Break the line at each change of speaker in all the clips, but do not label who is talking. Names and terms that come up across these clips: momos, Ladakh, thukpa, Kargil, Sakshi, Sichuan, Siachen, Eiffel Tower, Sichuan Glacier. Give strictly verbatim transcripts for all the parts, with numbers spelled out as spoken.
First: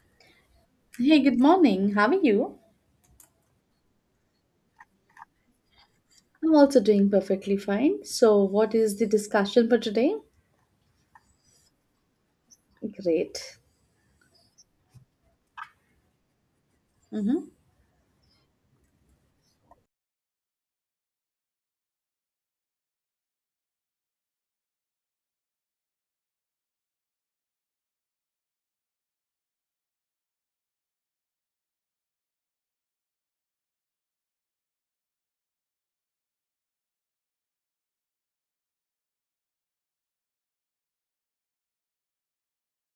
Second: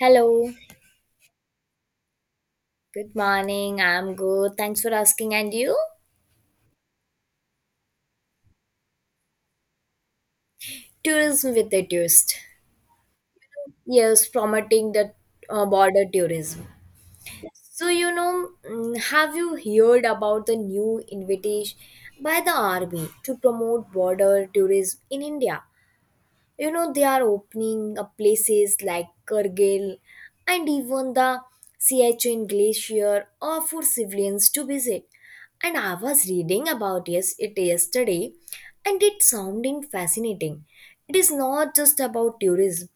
Hello,
Hey, good morning. How are you?
good morning. I'm good. Thanks for asking. And you?
I'm also doing perfectly fine. So, what is the discussion for today?
Tourism with a twist.
Great.
Yes, promoting the uh, border tourism.
Mhm.
So, you know, mm, have you heard about the new invitation by the army to promote border tourism in India? You know, they are opening up places like Kargil and even the Siachen glacier or for civilians to visit, and I was reading about yes it yesterday, and it sounded fascinating. It is not just about tourism,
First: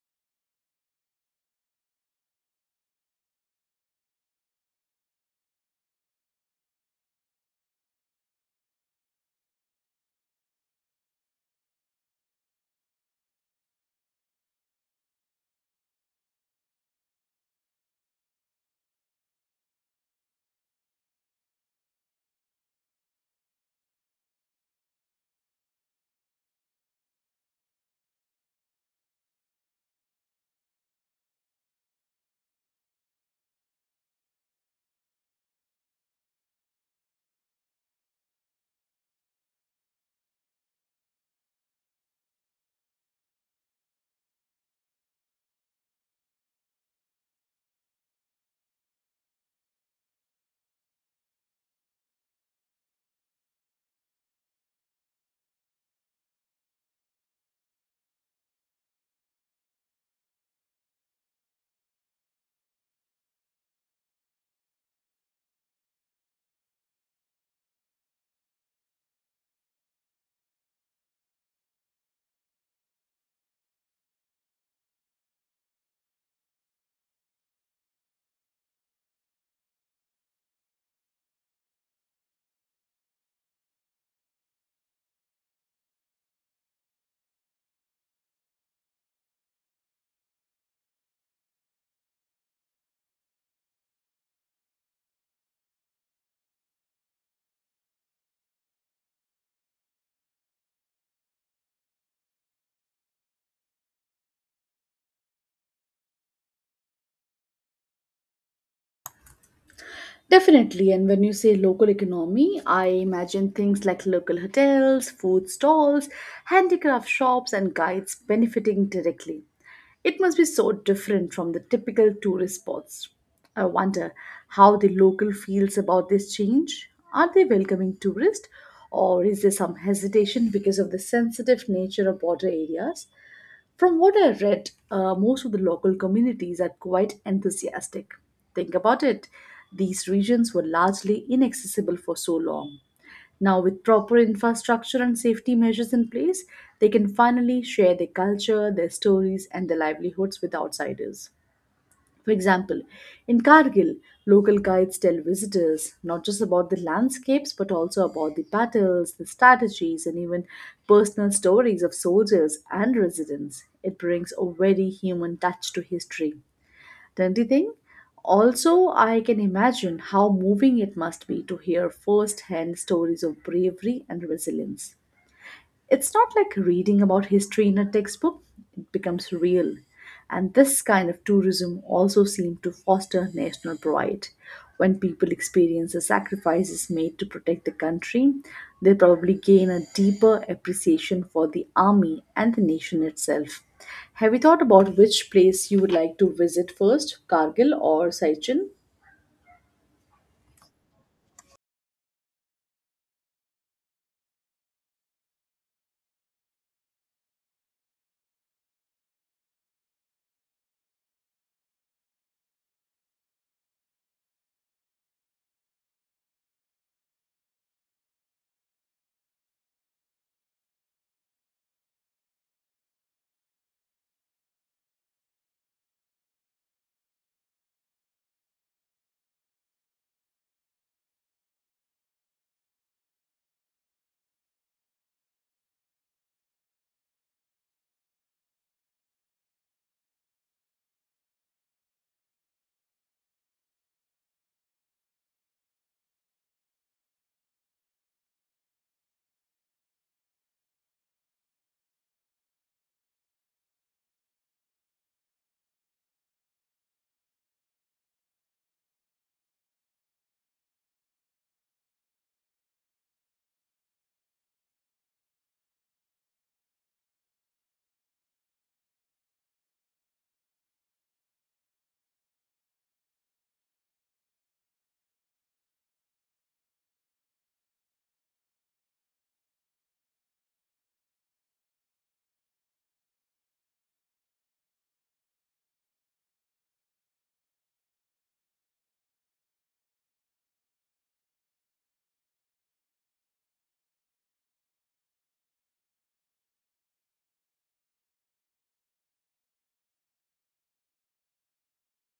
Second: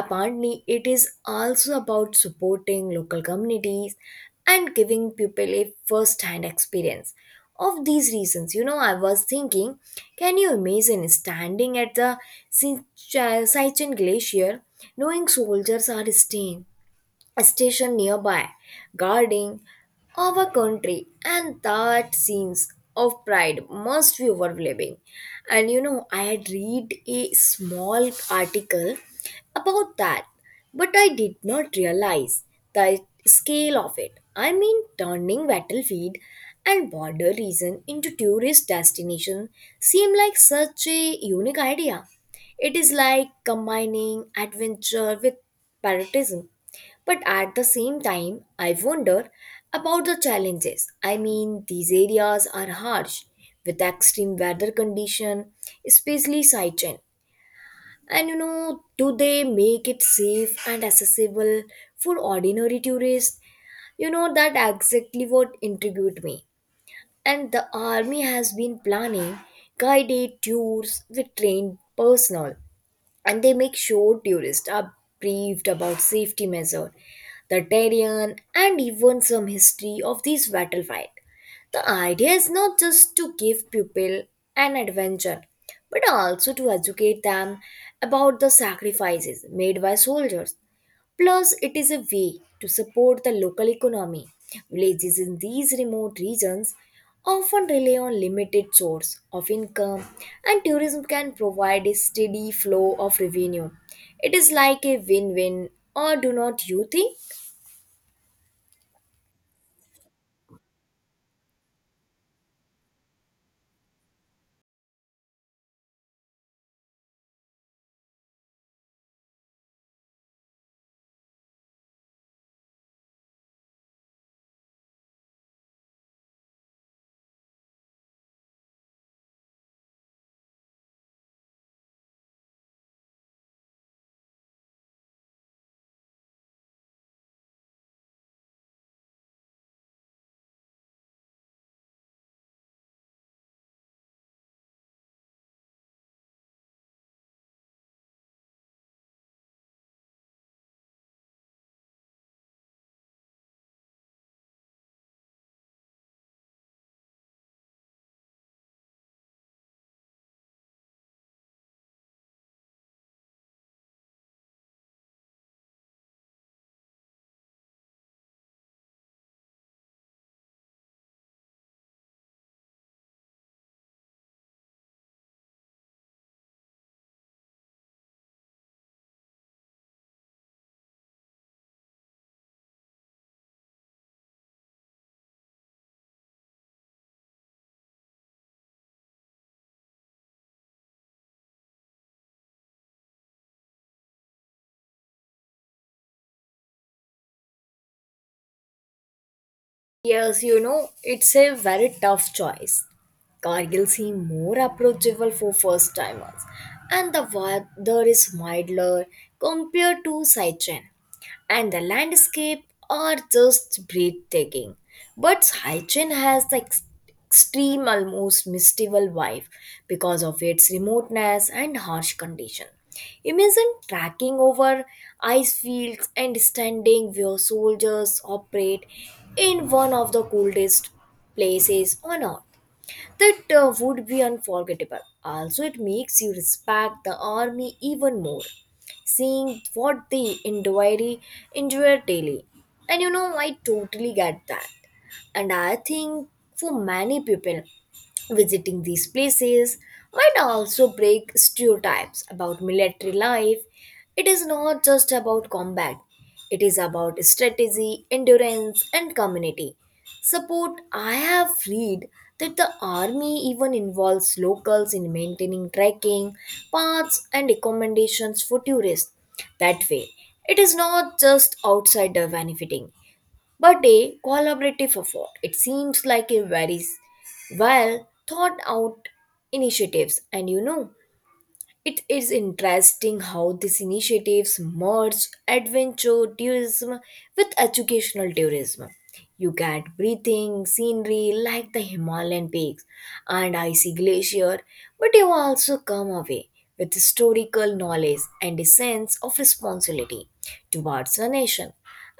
apparently it is also about supporting local communities and giving people a first hand experience of these reasons. You know, I was thinking, can you imagine standing at the Sin- Cha- Sichuan glacier, knowing soldiers are staying a station nearby, guarding our country, and that scenes of pride must be overwhelming? And you know, I had read a small article about that, but I did not realize the scale of it. I mean, turning battlefield and border region into tourist destination seem like such a unique idea. It is like combining adventure with patriotism, but at the same time, I wonder about the challenges. I mean, these areas are harsh with extreme weather condition, especially Saichen. And you know, do they make it safe and accessible for ordinary tourists? You know, that exactly what intrigued me. And the army has been planning guided tours with trained personnel, and they make sure tourists are briefed about safety measures, the terrain, and even some history of these battlefield. The idea is not just to give people an adventure, but also to educate them about the sacrifices made by soldiers. Plus, it is a way to support the local economy. Villages in these remote regions often rely on limited source of income, and tourism can provide a steady flow of revenue. It is like a win-win, or do not you think?
Definitely. And when you say local economy, I imagine things like local hotels, food stalls, handicraft shops, and guides benefiting directly. It must be so different from the typical tourist spots. I wonder how the local feels about this change. Are they welcoming tourists, or is there some hesitation because of the sensitive nature of border areas? From what I read, uh, most of the local communities are quite enthusiastic. Think about it. These regions were largely inaccessible for so long. Now, with proper infrastructure and safety measures in place, they can finally share their culture, their stories, and their livelihoods with outsiders. For example, in Kargil, local guides tell visitors not just about the landscapes but also about the battles, the strategies, and even personal stories of soldiers and residents. It brings a very human touch to history. Don't you think? Also, I can imagine how moving it must be to hear first hand stories of bravery and resilience. It's not like reading about history in a textbook, it becomes real. And this kind of tourism also seems to foster national pride. When people experience the sacrifices made to protect the country, they probably gain a deeper appreciation for the army and the nation itself. Have you thought about which place you would like to visit first, Kargil or Sichuan?
Yes, you know, it's a very tough choice. Cargill seem more approachable for first timers, and the weather is milder compared to Sichuan, and the landscape are just breathtaking. But Sichuan has the ex- extreme, almost mystical vibe because of its remoteness and harsh condition. Imagine tracking over ice fields and standing where soldiers operate in one of the coldest places on earth. That uh, would be unforgettable. Also, it makes you respect the army even more, seeing what they endure, endure daily. And you know, I totally get that. And I think for many people, visiting these places might also break stereotypes about military life. It is not just about combat, it is about strategy, endurance, and community support. I have read that the army even involves locals in maintaining trekking paths and accommodations for tourists. That way, it is not just outsider benefiting, but a collaborative effort. It seems like a very well thought out initiatives. And you know, it is interesting how these initiatives merge adventure tourism with educational tourism. You get breathing scenery like the Himalayan peaks and icy glacier, but you also come away with historical knowledge and a sense of responsibility towards the nation.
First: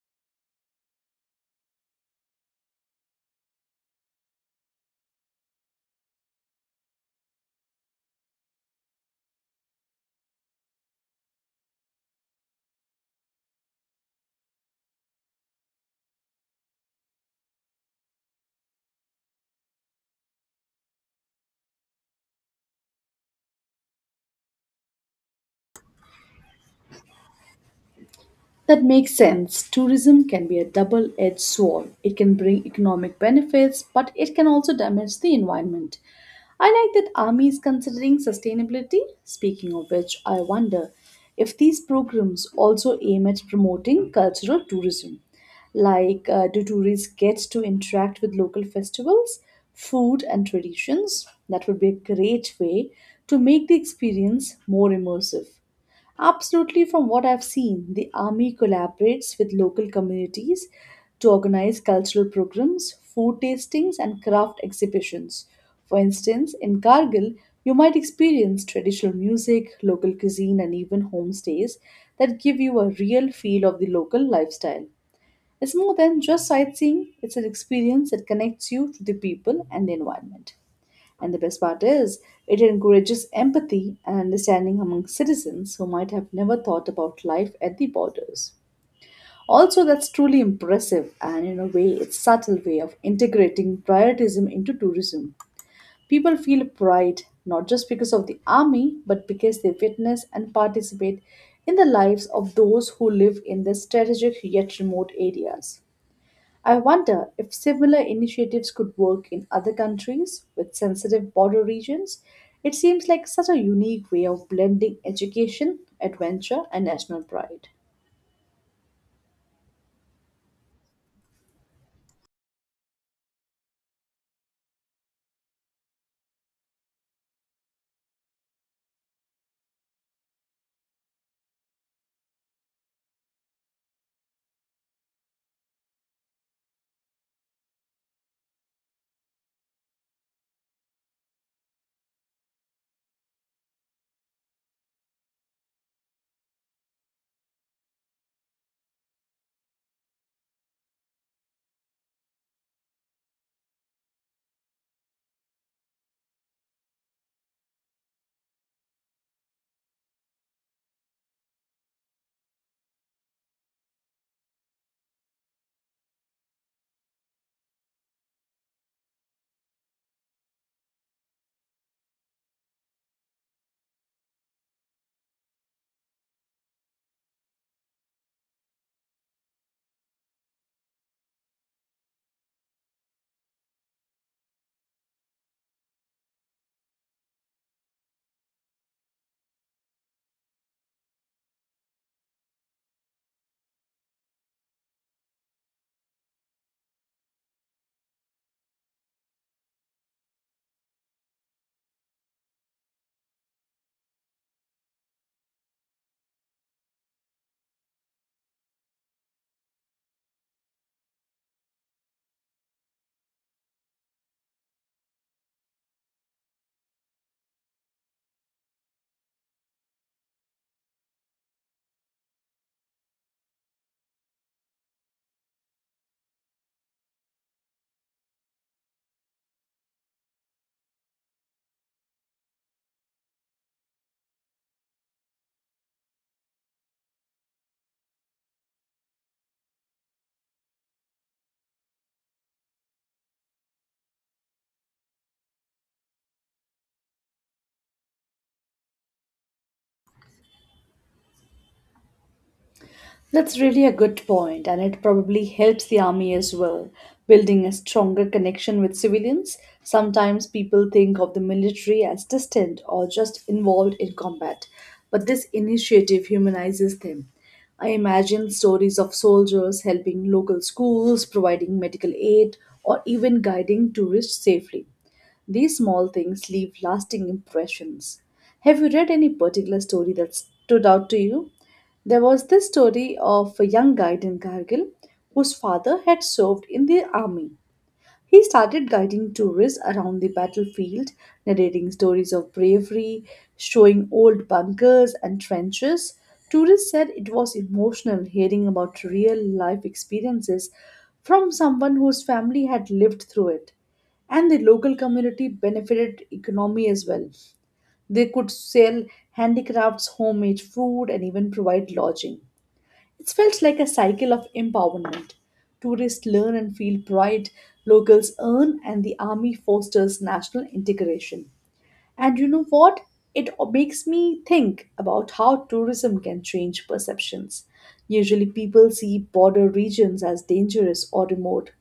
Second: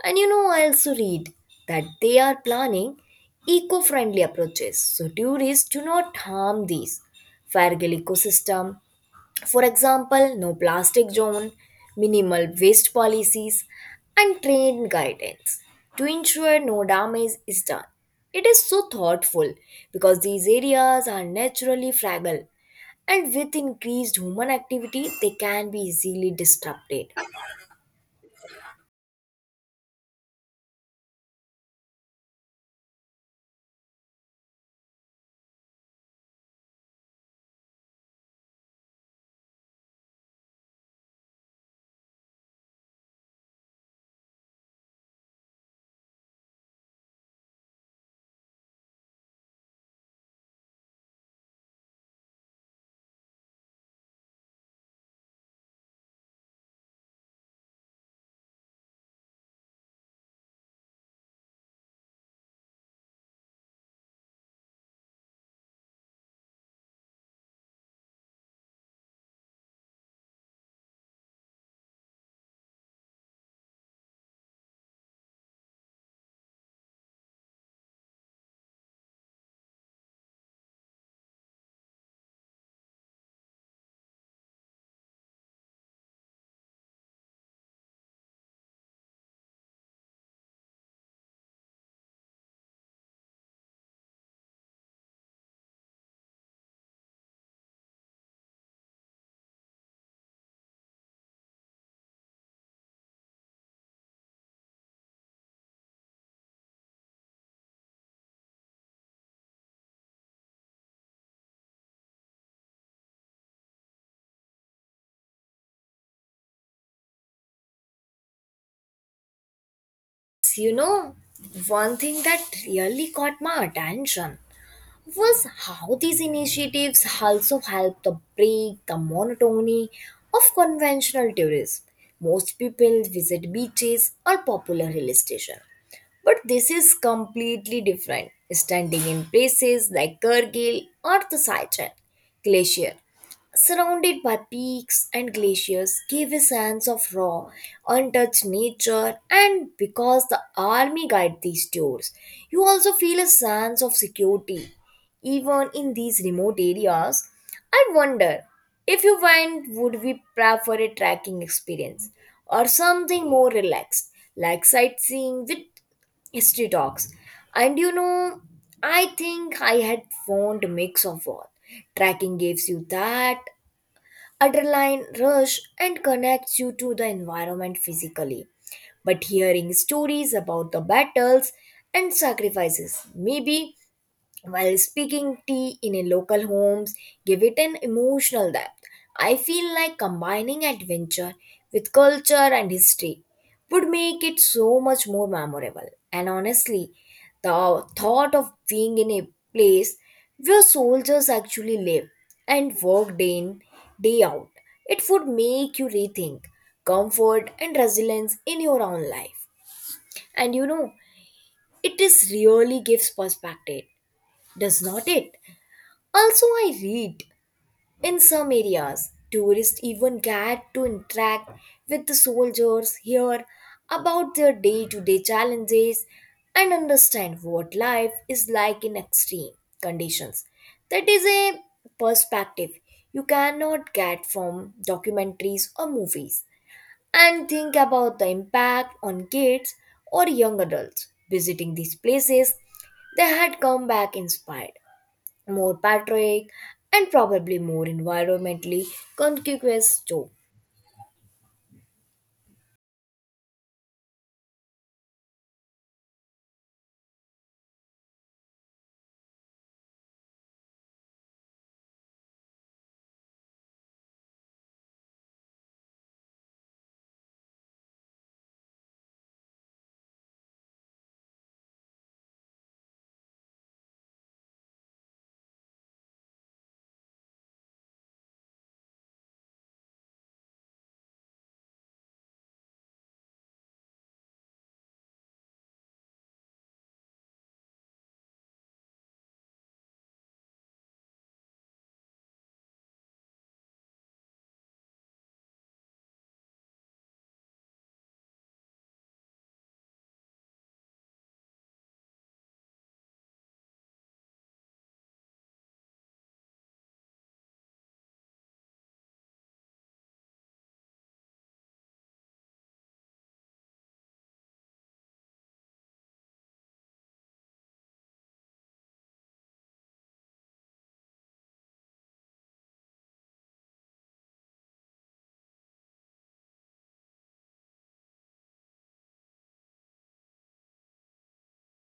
And you know, I also read that they are planning eco friendly approaches so tourists do not harm these fragile ecosystem. For example, no plastic zone, minimal waste policies, and trained guidance to ensure no damage is done. It is so thoughtful because these areas are naturally fragile, and with increased human activity, they can be easily disrupted.
That makes sense. Tourism can be a double edged sword. It can bring economic benefits, but it can also damage the environment. I like that Army is considering sustainability. Speaking of which, I wonder if these programs also aim at promoting cultural tourism. Like, uh, do tourists get to interact with local festivals, food, and traditions? That would be a great way to make the experience more immersive. Absolutely, from what I've seen, the army collaborates with local communities to organize cultural programs, food tastings, and craft exhibitions. For instance, in Kargil, you might experience traditional music, local cuisine, and even homestays that give you a real feel of the local lifestyle. It's more than just sightseeing, it's an experience that connects you to the people and the environment. And the best part is, it encourages empathy and understanding among citizens who might have never thought about life at the borders. Also, that's truly impressive, and in a way, it's subtle way of integrating prioritism into tourism. People feel pride not just because of the army, but because they witness and participate in the lives of those who live in the strategic yet remote areas. I wonder if similar initiatives could work in other countries with sensitive border regions. It seems like such a unique way of blending education, adventure, and national pride.
You know, one thing that really caught my attention was how these initiatives also help to break the monotony of conventional tourism. Most people visit beaches or popular hill stations, but this is completely different. Standing in places like Kargil or the Sichuan Glacier surrounded by peaks and glaciers, gave a sense of raw, untouched nature. And because the army guide these tours, you also feel a sense of security, even in these remote areas. I wonder, if you went, would we prefer a trekking experience or something more relaxed, like sightseeing with history talks? And you know, I think I had found a mix of both. Tracking gives you that adrenaline rush and connects you to the environment physically, but hearing stories about the battles and sacrifices, maybe while speaking tea in a local homes, give it an emotional depth. I feel like combining adventure with culture and history would make it so much more memorable. And honestly, the thought of being in a place where soldiers actually live and work day in, day out, it would make you rethink comfort and resilience in your own life. And you know, it is really gives perspective, does not it? Also, I read in some areas, tourists even get to interact with the soldiers, hear about their day to day challenges, and understand what life is like in extreme conditions. That is a perspective you cannot get from documentaries or movies. And think about the impact on kids or young adults visiting these places. They had come back inspired, more patriotic, and probably more environmentally conscious too.
That's really a good point, and it probably helps the army as well, building a stronger connection with civilians. Sometimes people think of the military as distant or just involved in combat, but this initiative humanizes them. I imagine stories of soldiers helping local schools, providing medical aid, or even guiding tourists safely. These small things leave lasting impressions. Have you read any particular story that stood out to you? There was the story of a young guide in Kargil whose father had served in the army. He started guiding tourists around the battlefield, narrating stories of bravery, showing old bunkers and trenches. Tourists said it was emotional hearing about real life experiences from someone whose family had lived through it and the local community benefited economy as well. They could sell handicrafts, homemade food, and even provide lodging. It felt like a cycle of empowerment. Tourists learn and feel pride, locals earn, and the army fosters national integration. And you know what? It makes me think about how tourism can change perceptions. Usually, people see border regions as dangerous or remote.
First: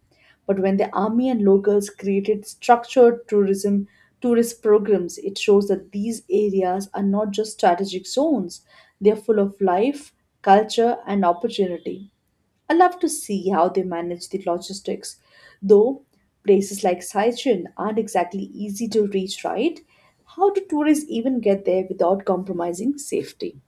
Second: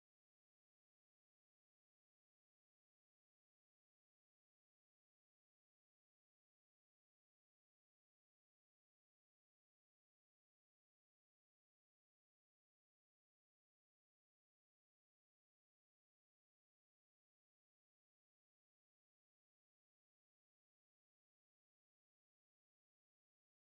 But when the army and locals created structured tourism tourist programs, it shows that these areas are not just strategic zones, they are full of life, culture, and opportunity. I love to see how they manage the logistics, though places like Saichun aren't exactly easy to reach, right? How do tourists even get there without compromising safety?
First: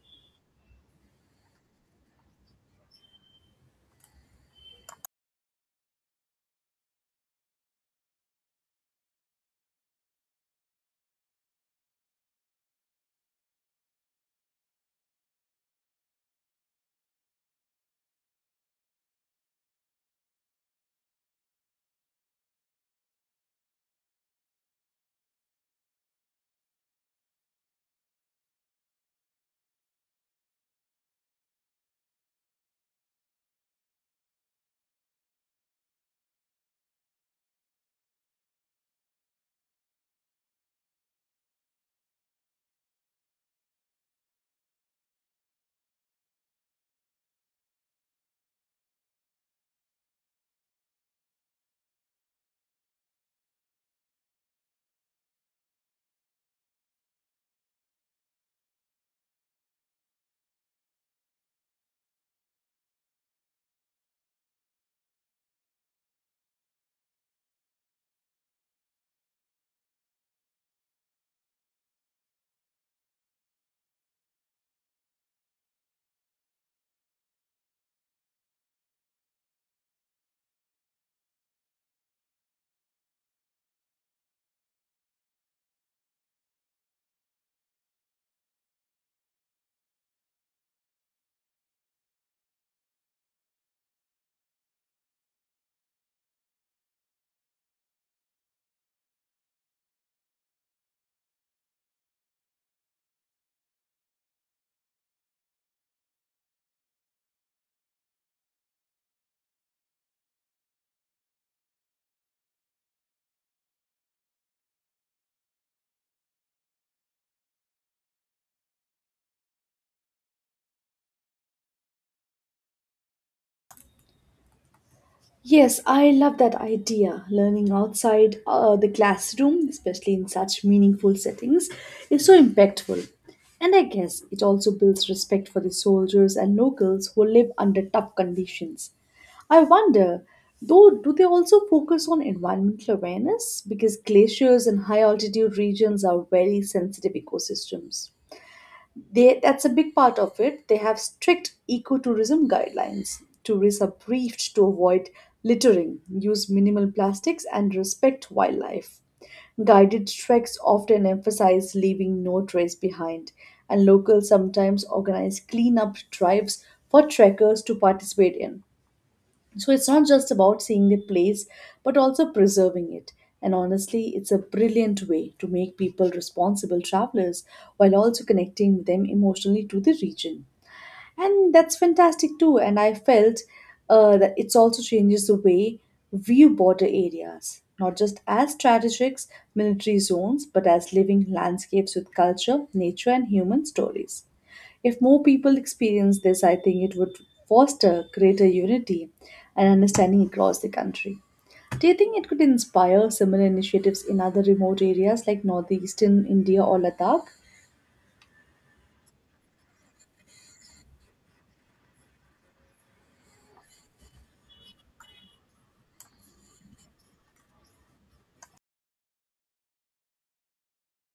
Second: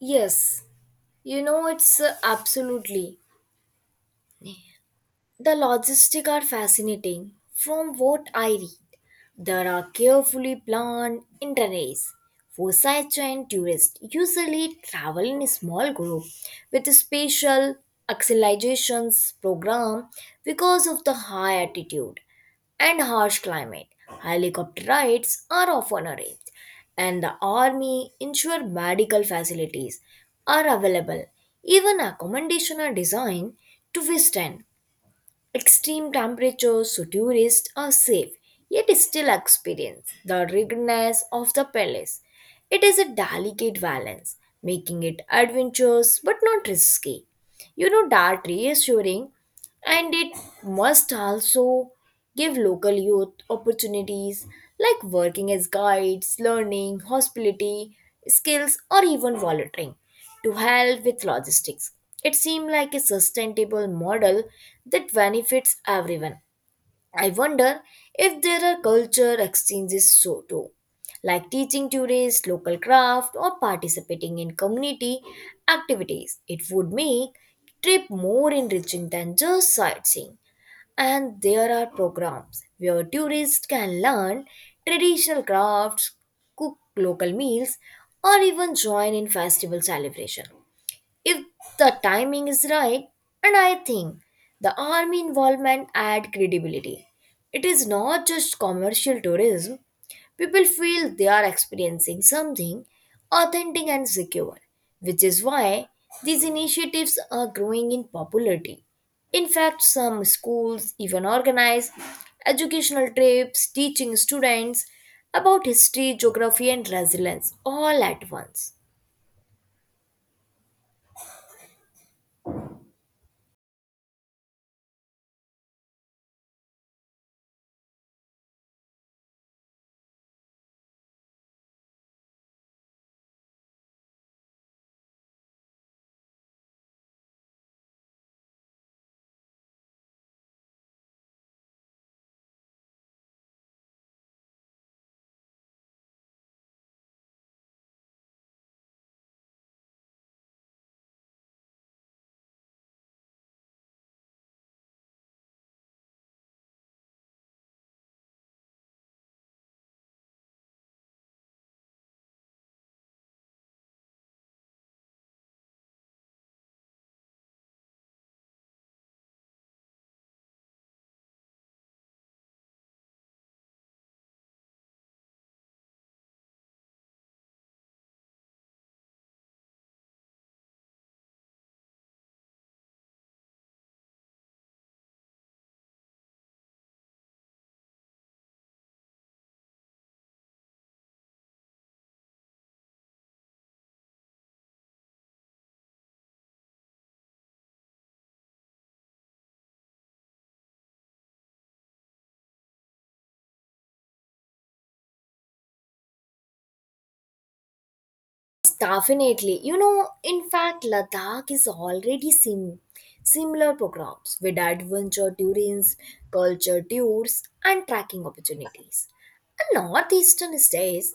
Yes, you know it's uh, absolutely. The logistics are fascinating. From what I read, there are carefully planned itineraries for sightseeing tourists. Usually, travel in a small group with a special accelizations program because of the high altitude and harsh climate. Helicopter rides are often arranged, and the army ensure medical facilities are available. Even accommodation are designed to withstand extreme temperatures, so tourists are safe, yet still experience the ruggedness of the palace. It is a delicate balance, making it adventurous but not risky. You know that reassuring, and it must also give local youth opportunities like working as guides, learning, hospitality skills, or even volunteering to help with logistics. It seemed like a sustainable model that benefits everyone. I wonder if there are culture exchanges so too, like teaching tourists local craft or participating in community activities. It would make trip more enriching than just sightseeing. And there are programs where tourists can learn traditional crafts, cook local meals, or even join in festival celebration if the timing is right. And I think the army involvement add credibility. It is not just commercial tourism, people feel they are experiencing something authentic and secure, which is why these initiatives are growing in popularity. In fact, some schools even organize educational trips, teaching students about history, geography, and resilience all at once.
Yes, I love that idea. Learning outside uh, the classroom, especially in such meaningful settings, is so impactful. And I guess it also builds respect for the soldiers and locals who live under tough conditions. I wonder, though, do they also focus on environmental awareness? Because glaciers and high altitude regions are very sensitive ecosystems. They, that's a big part of it. They have strict ecotourism guidelines. Tourists are briefed to avoid littering, use minimal plastics, and respect wildlife. Guided treks often emphasize leaving no trace behind, and locals sometimes organize cleanup drives for trekkers to participate in. So it's not just about seeing the place, but also preserving it. And honestly, it's a brilliant way to make people responsible travelers while also connecting them emotionally to the region. And that's fantastic too. And I felt uh, that it also changes the way view border areas, not just as strategic military zones but as living landscapes with culture, nature, and human stories. If more people experience this, I think it would foster greater unity and understanding across the country. Do you think it could inspire similar initiatives in other remote areas like northeastern India or Ladakh?
Definitely. You know, in fact, Ladakh is already seeing similar programs with adventure tourism, culture tours, and tracking opportunities. And northeastern states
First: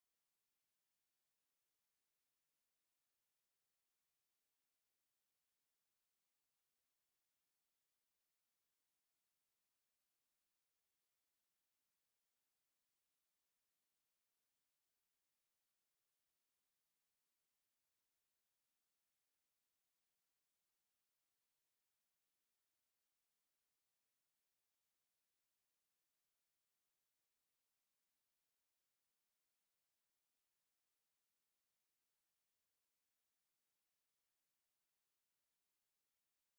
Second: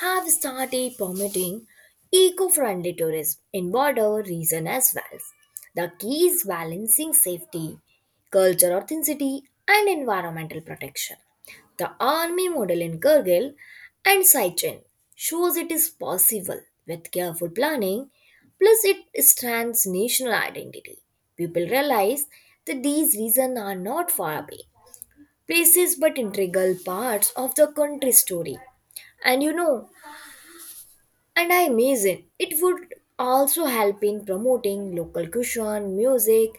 have started permitting eco-friendly tourism in border region as well. The key is balancing safety, cultural authenticity, and environmental protection. The army model in Kargil and Sichuan shows it is possible with careful planning, plus it strengthens national identity. People realize that these reasons are not far away places, but integral parts of the country's story. And you know, and I imagine it would also help in promoting local cuisine, music,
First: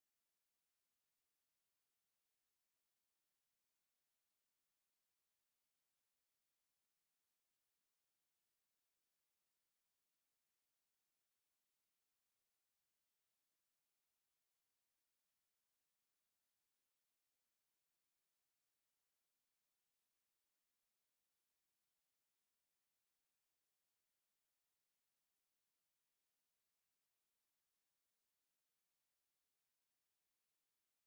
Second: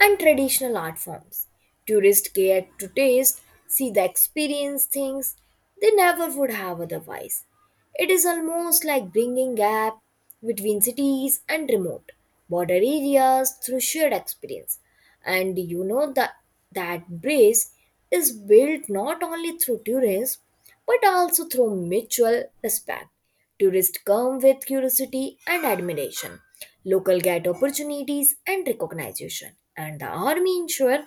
and traditional art forms. Tourists get to taste, see the experience things they never would have otherwise. It is almost like bringing gap between cities and remote border areas through shared experience. And you know that that bridge is built not only through tourism, but also through mutual respect. Tourists come with curiosity and admiration. Local get opportunities and recognition. And the army ensure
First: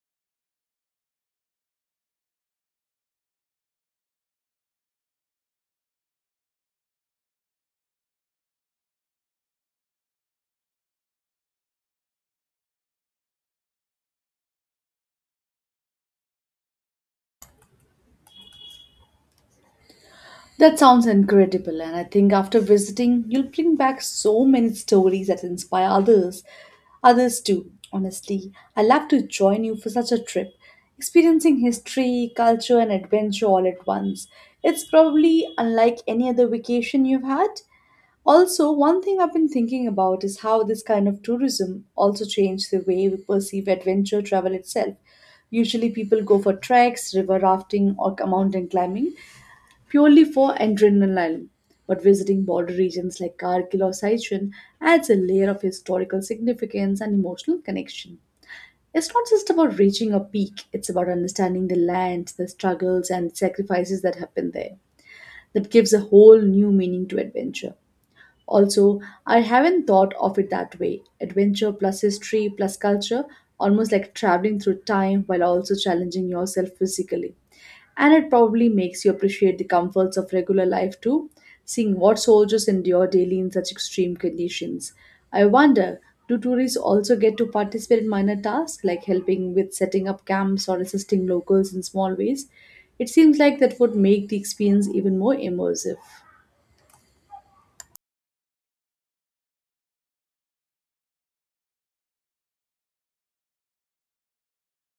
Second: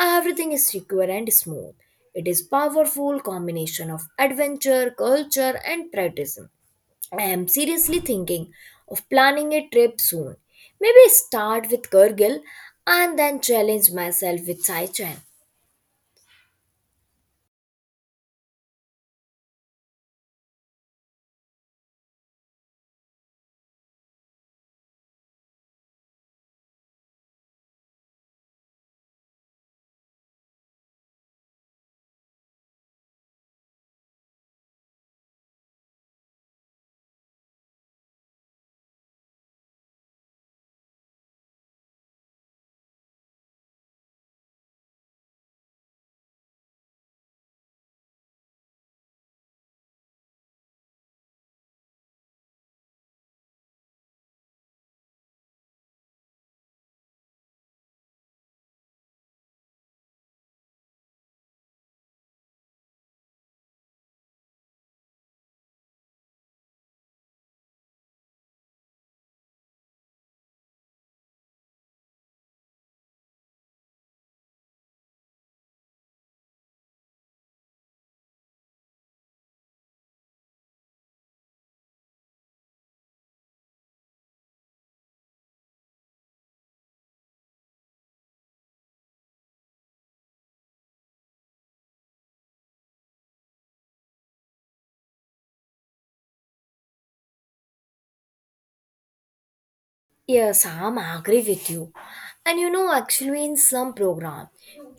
everything is secure and smooth. It is powerful combination of adventure, culture and patriotism. I am seriously thinking of planning a trip soon. Maybe start with Kargil and then challenge myself with Saichen.
That sounds incredible, and I think after visiting, you'll bring back so many stories that inspire others, others too. Honestly, I would love to join you for such a trip, experiencing history, culture, and adventure all at once. It's probably unlike any other vacation you've had. Also, one thing I've been thinking about is how this kind of tourism also changed the way we perceive adventure travel itself. Usually, people go for treks, river rafting, or mountain climbing purely for adrenaline. But visiting border regions like Kargil or Sichuan adds a layer of historical significance and emotional connection. It's not just about reaching a peak, it's about understanding the land, the struggles, and sacrifices that happen there. That gives a whole new meaning to adventure. Also, I haven't thought of it that way. Adventure plus history plus culture, almost like traveling through time while also challenging yourself physically. And it probably makes you appreciate the comforts of regular life too, seeing what soldiers endure daily in such extreme conditions. I wonder, do tourists also get to participate in minor tasks like helping with setting up camps or assisting locals in small ways? It seems like that would make the experience even more immersive.
Yes, I'm agree with you. And you know, actually, in slum program,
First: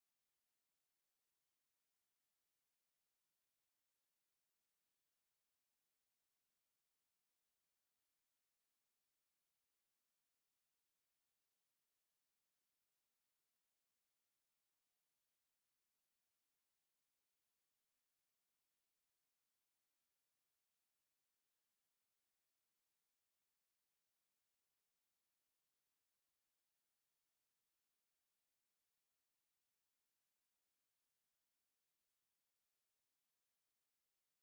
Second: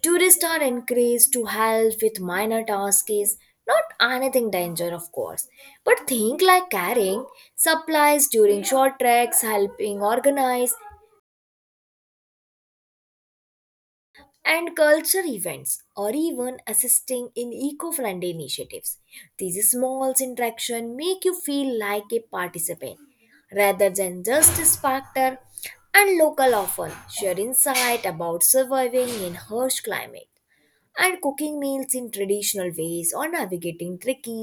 tourists are encouraged to help with minor tasks, not anything danger, of course, but think like carrying supplies during short treks, helping organize, and culture events or even assisting in eco-friendly initiatives. These small interactions make you feel like a participant rather than just a spectator. And local often share insight about surviving in harsh climate and cooking meals in traditional ways or navigating tricky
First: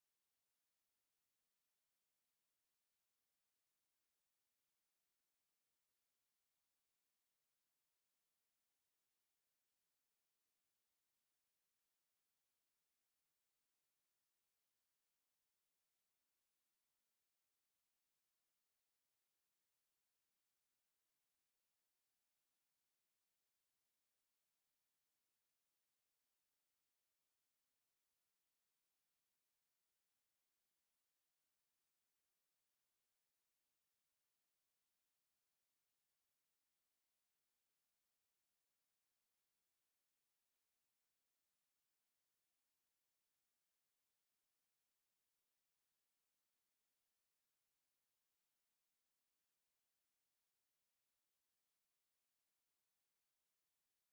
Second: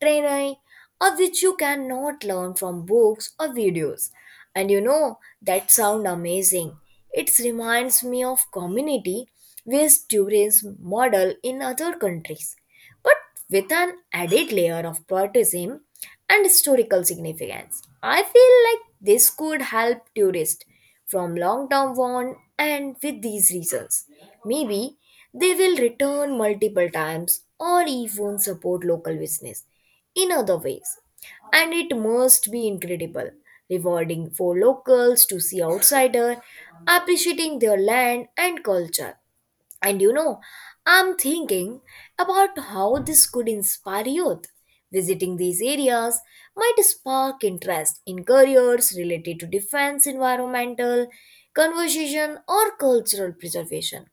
terrain, of which you cannot learn from books or videos. And you know, that sound amazing. It reminds me of community where students model in other countries, but with an added layer of patriotism and historical significance. I feel like this could help tourists from long term one and with these reasons. Maybe they will return multiple times or even support local business in other ways. And it must be incredible, rewarding for locals to see outsider appreciating their land and culture. And you know, I'm thinking about how this could inspire youth. Visiting these areas might spark interest in careers related to defense, environmental, conservation, or cultural preservation.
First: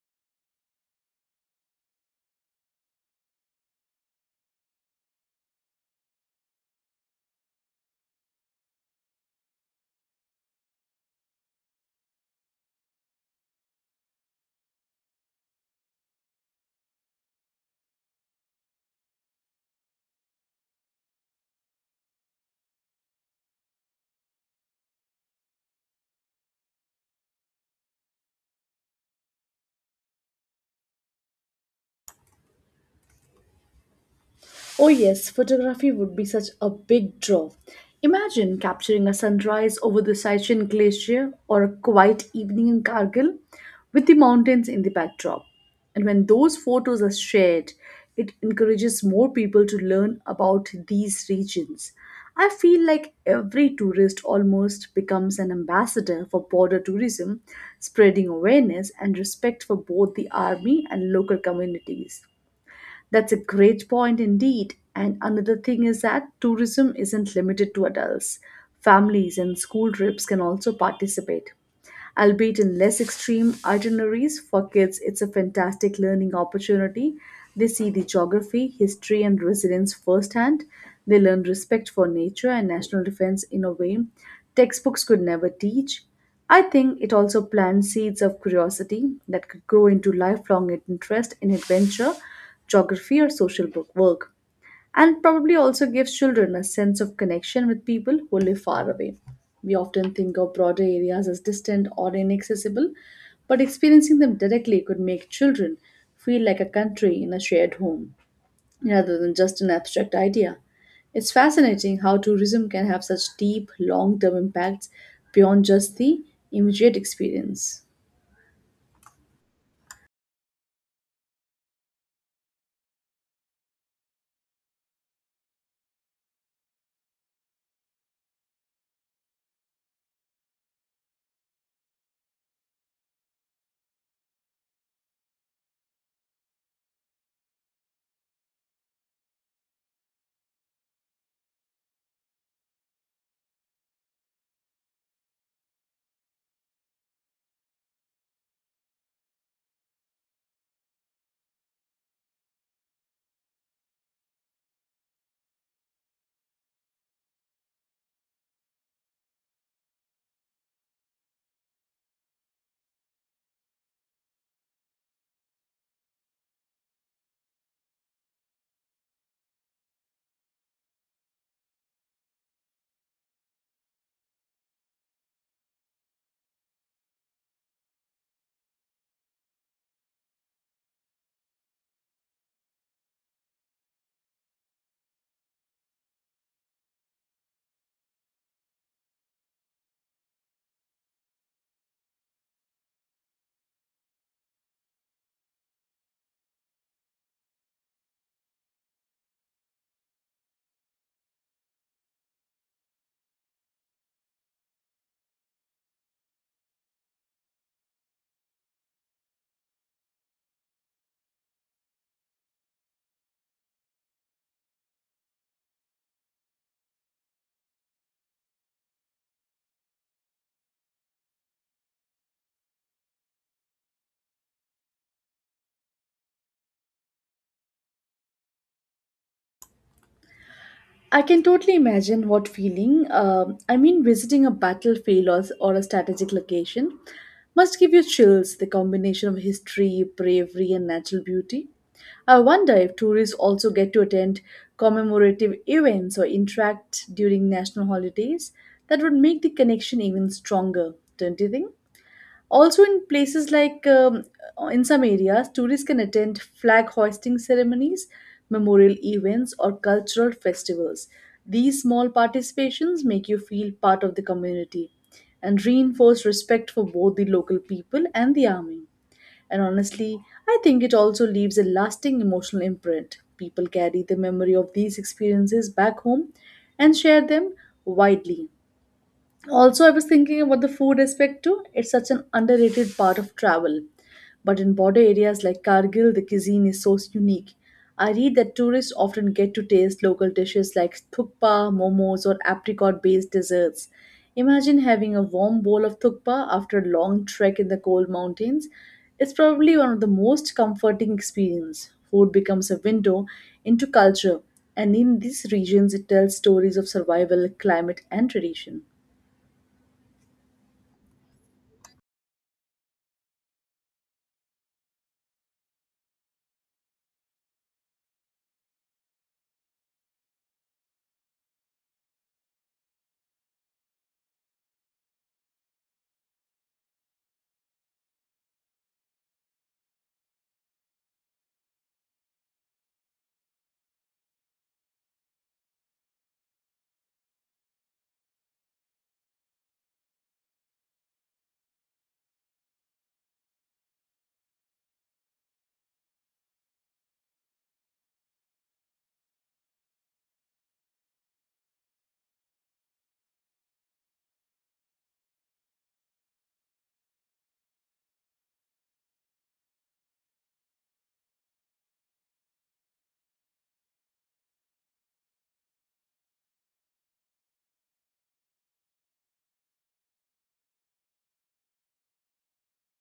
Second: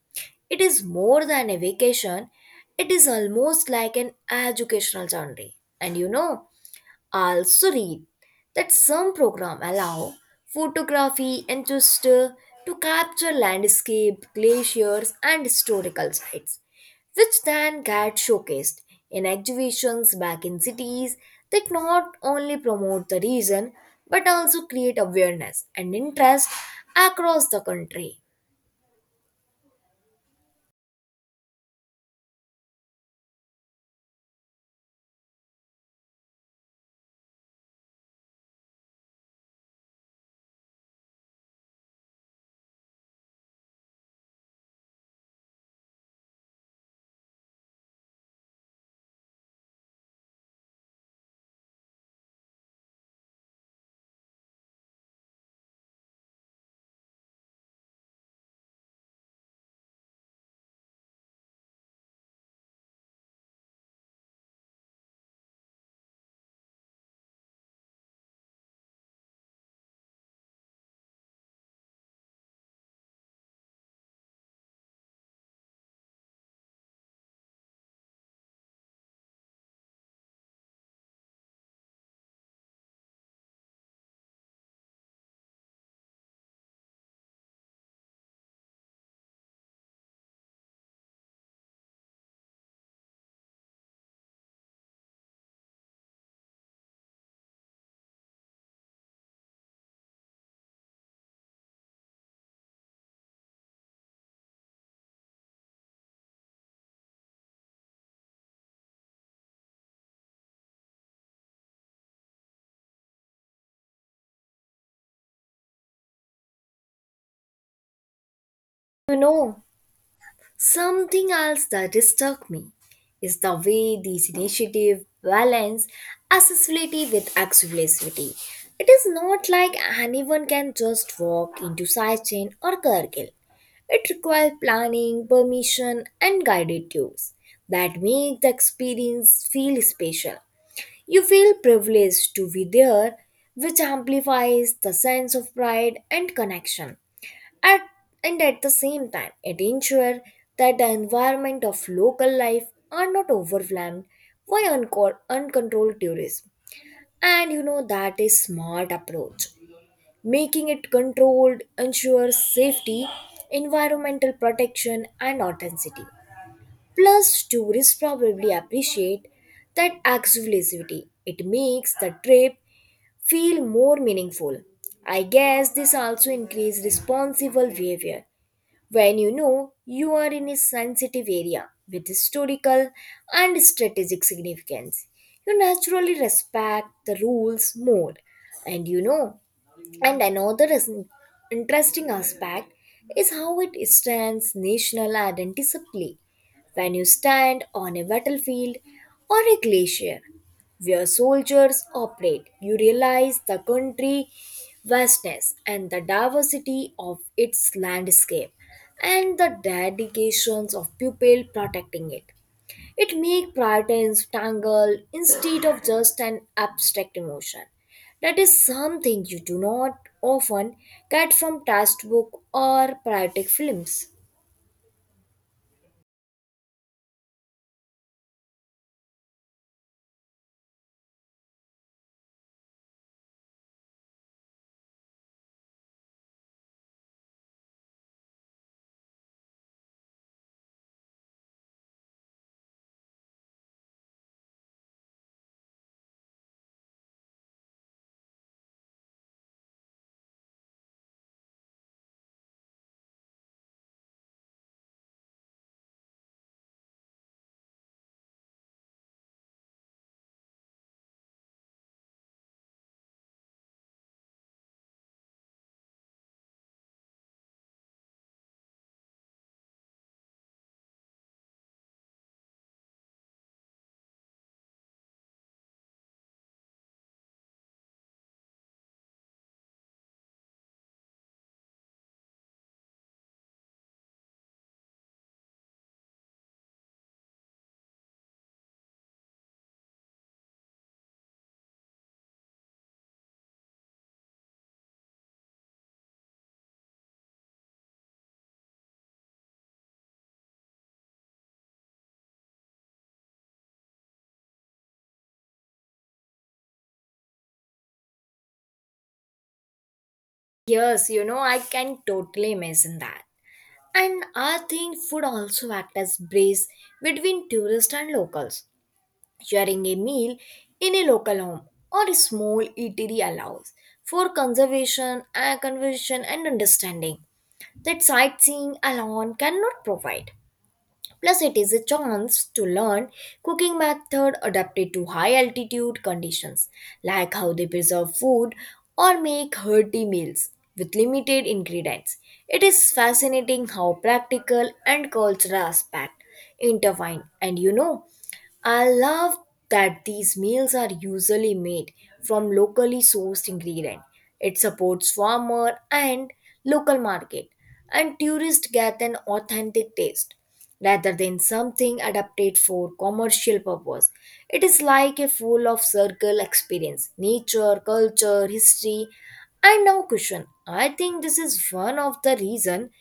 It is more than a vacation, it is almost like an educational journey. And you know, I also read that some programs allow photography and just uh, to capture landscape, glaciers, and historical sites, which then get showcased in exhibitions back in cities. That not only promote the region but also create awareness and interest across the country.
Oh, yes, photography would be such a big draw. Imagine capturing a sunrise over the Sichuan Glacier or a quiet evening in Kargil with the mountains in the backdrop. And when those photos are shared, it encourages more people to learn about these regions. I feel like every tourist almost becomes an ambassador for border tourism, spreading awareness and respect for both the army and local communities. That's a great point indeed. And another thing is that tourism isn't limited to adults. Families and school trips can also participate. Albeit in less extreme itineraries for kids, it's a fantastic learning opportunity. They see the geography, history, and resilience firsthand. They learn respect for nature and national defense in a way textbooks could never teach. I think it also plants seeds of curiosity that could grow into lifelong interest in adventure, geography, or social book work, and probably also gives children a sense of connection with people who live far away. We often think of broader areas as distant or inaccessible, but experiencing them directly could make children feel like a country in a shared home rather than just an abstract idea. It's fascinating how tourism can have such deep, long term impacts beyond just the immediate experience.
You know, Something else that struck me is the way these initiatives balance accessibility with accessibility. It is not like anyone can just walk into Sachin or Kargil. It requires planning, permission, and guided tours that make the experience feel special. You feel privileged to be there, which amplifies the sense of pride and connection. At, and at the same time, it ensures that the environment of local life are not overwhelmed by unco- uncontrolled tourism. And you know that is smart approach. Making it controlled ensures safety, environmental protection, and authenticity. Plus, tourists probably appreciate that exclusivity. It makes the trip feel more meaningful. I guess this also increases responsible behavior when you know you are in a sensitive area with historical and strategic significance. You naturally respect the rules more, and you know and another is interesting aspect is how it strengthens national identity. When you stand on a battlefield or a glacier where soldiers operate, you realize the country vastness and the diversity of its landscape and the dedications of people protecting it. It makes patterns tangle instead of just an abstract emotion. That is something you do not often get from textbook or poetic films.
I can totally imagine what feeling. Um, I mean, visiting a battlefield or, or a strategic location must give you chills, the combination of history, bravery, and natural beauty. I wonder if tourists also get to attend commemorative events or interact during national holidays. That would make the connection even stronger, don't you think? Also, in places like um, in some areas, tourists can attend flag hoisting ceremonies, memorial events, or cultural festivals. These small participations make you feel part of the community and reinforce respect for both the local people and the army. And honestly, I think it also leaves a lasting emotional imprint. People carry the memory of these experiences back home and share them widely. Also, I was thinking about the food aspect too. It's such an underrated part of travel. But in border areas like Kargil, the cuisine is so unique. I read that tourists often get to taste local dishes like thukpa, momos, or apricot based desserts. Imagine having a warm bowl of thukpa after a long trek in the cold mountains. It's probably one of the most comforting experiences. Food becomes a window into culture, and in these regions, it tells stories of survival, climate, and tradition.
Yes, you know, I can totally imagine that. And I think food also act as bridge between tourists and locals. Sharing a meal in a local home or a small eatery allows for conservation, uh, conversation, and understanding that sightseeing alone cannot provide. Plus, it is a chance to learn cooking method adapted to high altitude conditions, like how they preserve food or make hearty meals with limited ingredients. It is fascinating how practical and cultural aspect intertwine. And you know, I love that these meals are usually made from locally sourced ingredient. It supports farmer and local market and tourists get an authentic taste rather than something adapted for commercial purpose. It is like a full of circle experience, nature, culture, history, and now cushion. I think this is one of the reason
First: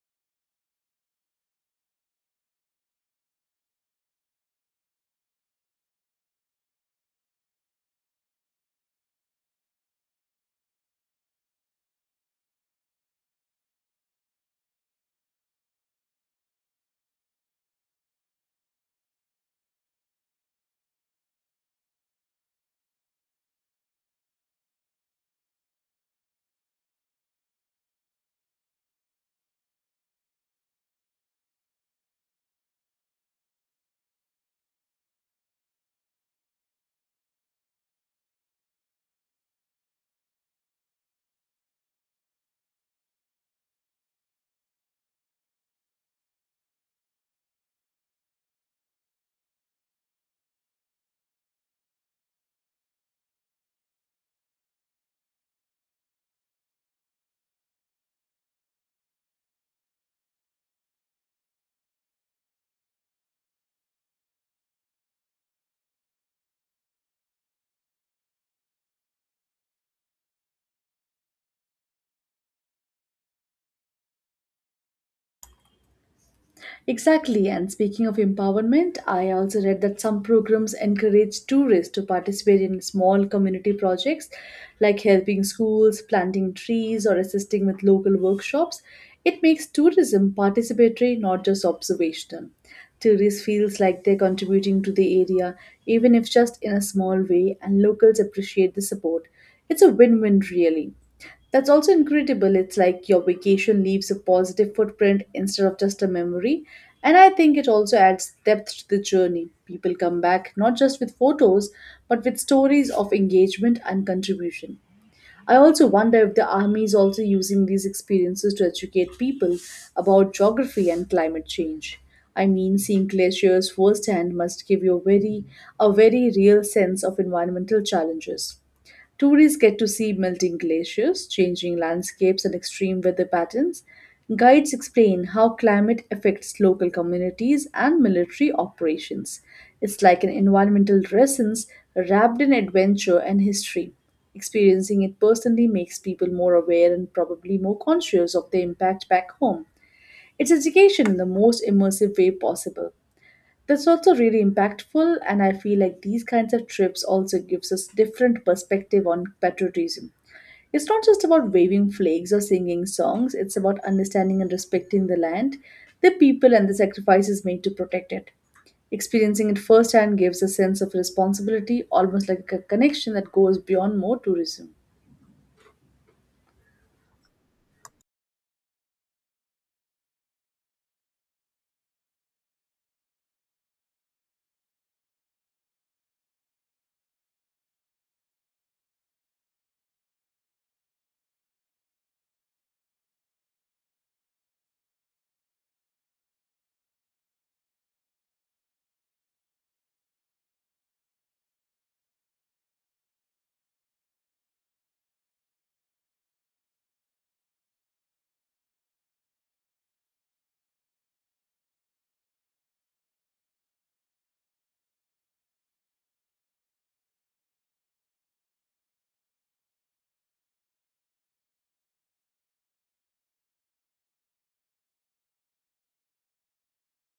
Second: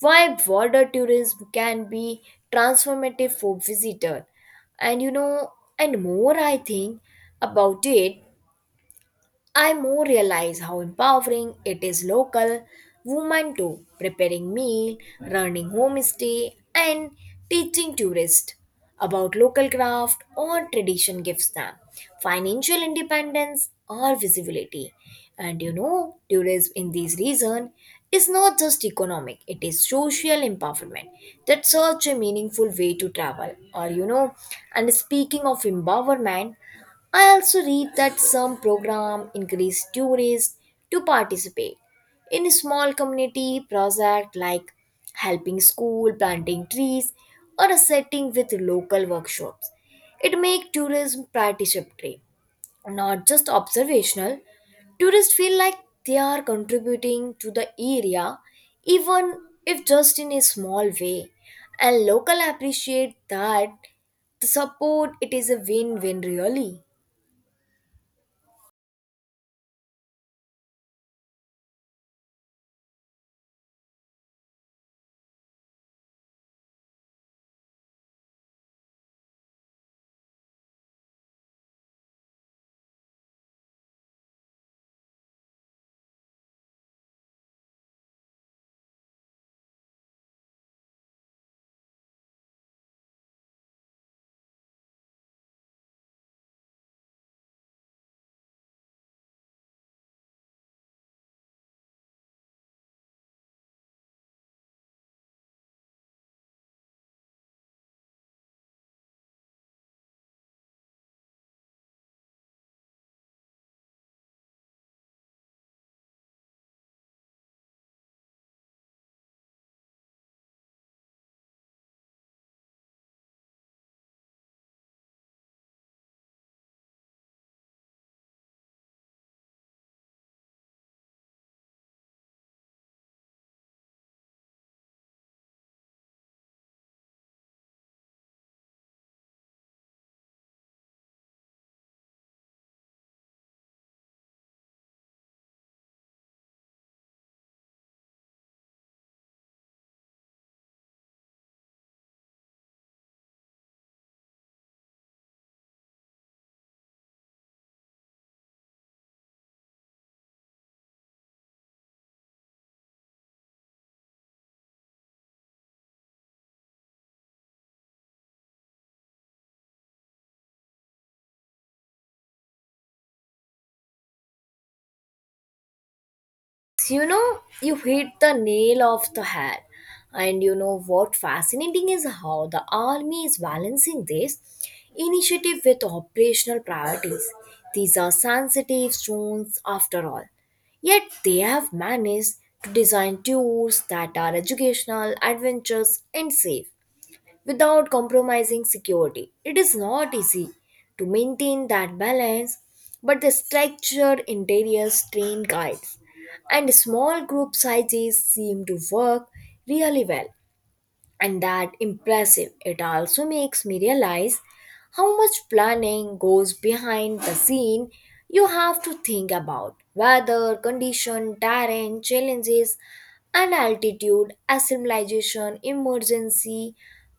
why border tourism can be transformative for visitor. And you know, and more I think about it, I more realize how empowering it is local women to preparing meal, running homestay, and teaching tourists about local craft or tradition gives them financial independence or visibility. And you know, tourism in these reason is not just economic, it is social empowerment. That's such a meaningful way to travel. Or you know, and speaking of empowerment, I also read that some program encourage tourists to participate in small community project like helping school, planting trees, or setting with local workshops. It makes tourism participatory, not just observational. Tourists feel like they are contributing to the area, even if just in a small way, and local appreciate that the support. It is a win-win, really.
Exactly, and speaking of empowerment, I also read that some programs encourage tourists to participate in small community projects like helping schools, planting trees, or assisting with local workshops. It makes tourism participatory, not just observational. Tourists feels like they're contributing to the area, even if just in a small way, and locals appreciate the support. It's a win-win really. That's also incredible. It's like your vacation leaves a positive footprint instead of just a memory. And I think it also adds depth to the journey. People come back not just with photos, but with stories of engagement and contribution. I also wonder if the army is also using these experiences to educate people about geography and climate change. I mean, seeing glaciers firsthand must give you a very, a very real sense of environmental challenges. Tourists get to see melting glaciers, changing landscapes, and extreme weather patterns. Guides explain how climate affects local communities and military operations. It's like an environmental lessons wrapped in adventure and history. Experiencing it personally makes people more aware and probably more conscious of the impact back home. It's education in the most immersive way possible. That's also really impactful and I feel like these kinds of trips also gives us different perspective on patriotism. It's not just about waving flags or singing songs, it's about understanding and respecting the land, the people and the sacrifices made to protect it. Experiencing it firsthand gives a sense of responsibility, almost like a connection that goes beyond more tourism.
You know, you hit the nail of the head. And you know what fascinating is how the army is balancing this initiative with operational priorities. These are sensitive zones after all, yet they have managed to design tours that are educational, adventurous, and safe without compromising security. It is not easy to maintain that balance, but the structured interiors, train guides, and small group sizes seem to work really well. And that impressive, it also makes me realize how much planning goes behind the scene. You have to think about weather condition, terrain challenges, and altitude assimilation, emergency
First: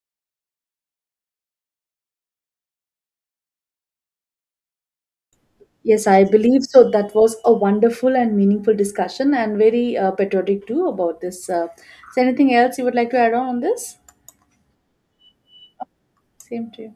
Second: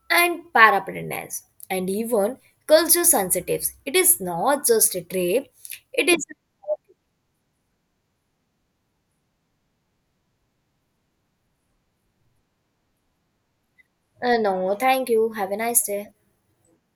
and preparedness, and even culture sensitives. It is not just a trip.
Yes,
It
I
is
believe so. That was a wonderful and meaningful discussion and very uh, patriotic too about this. Uh, is there anything else you would like to add on on this?
uh, no, thank you. Have a nice day.
Same to you.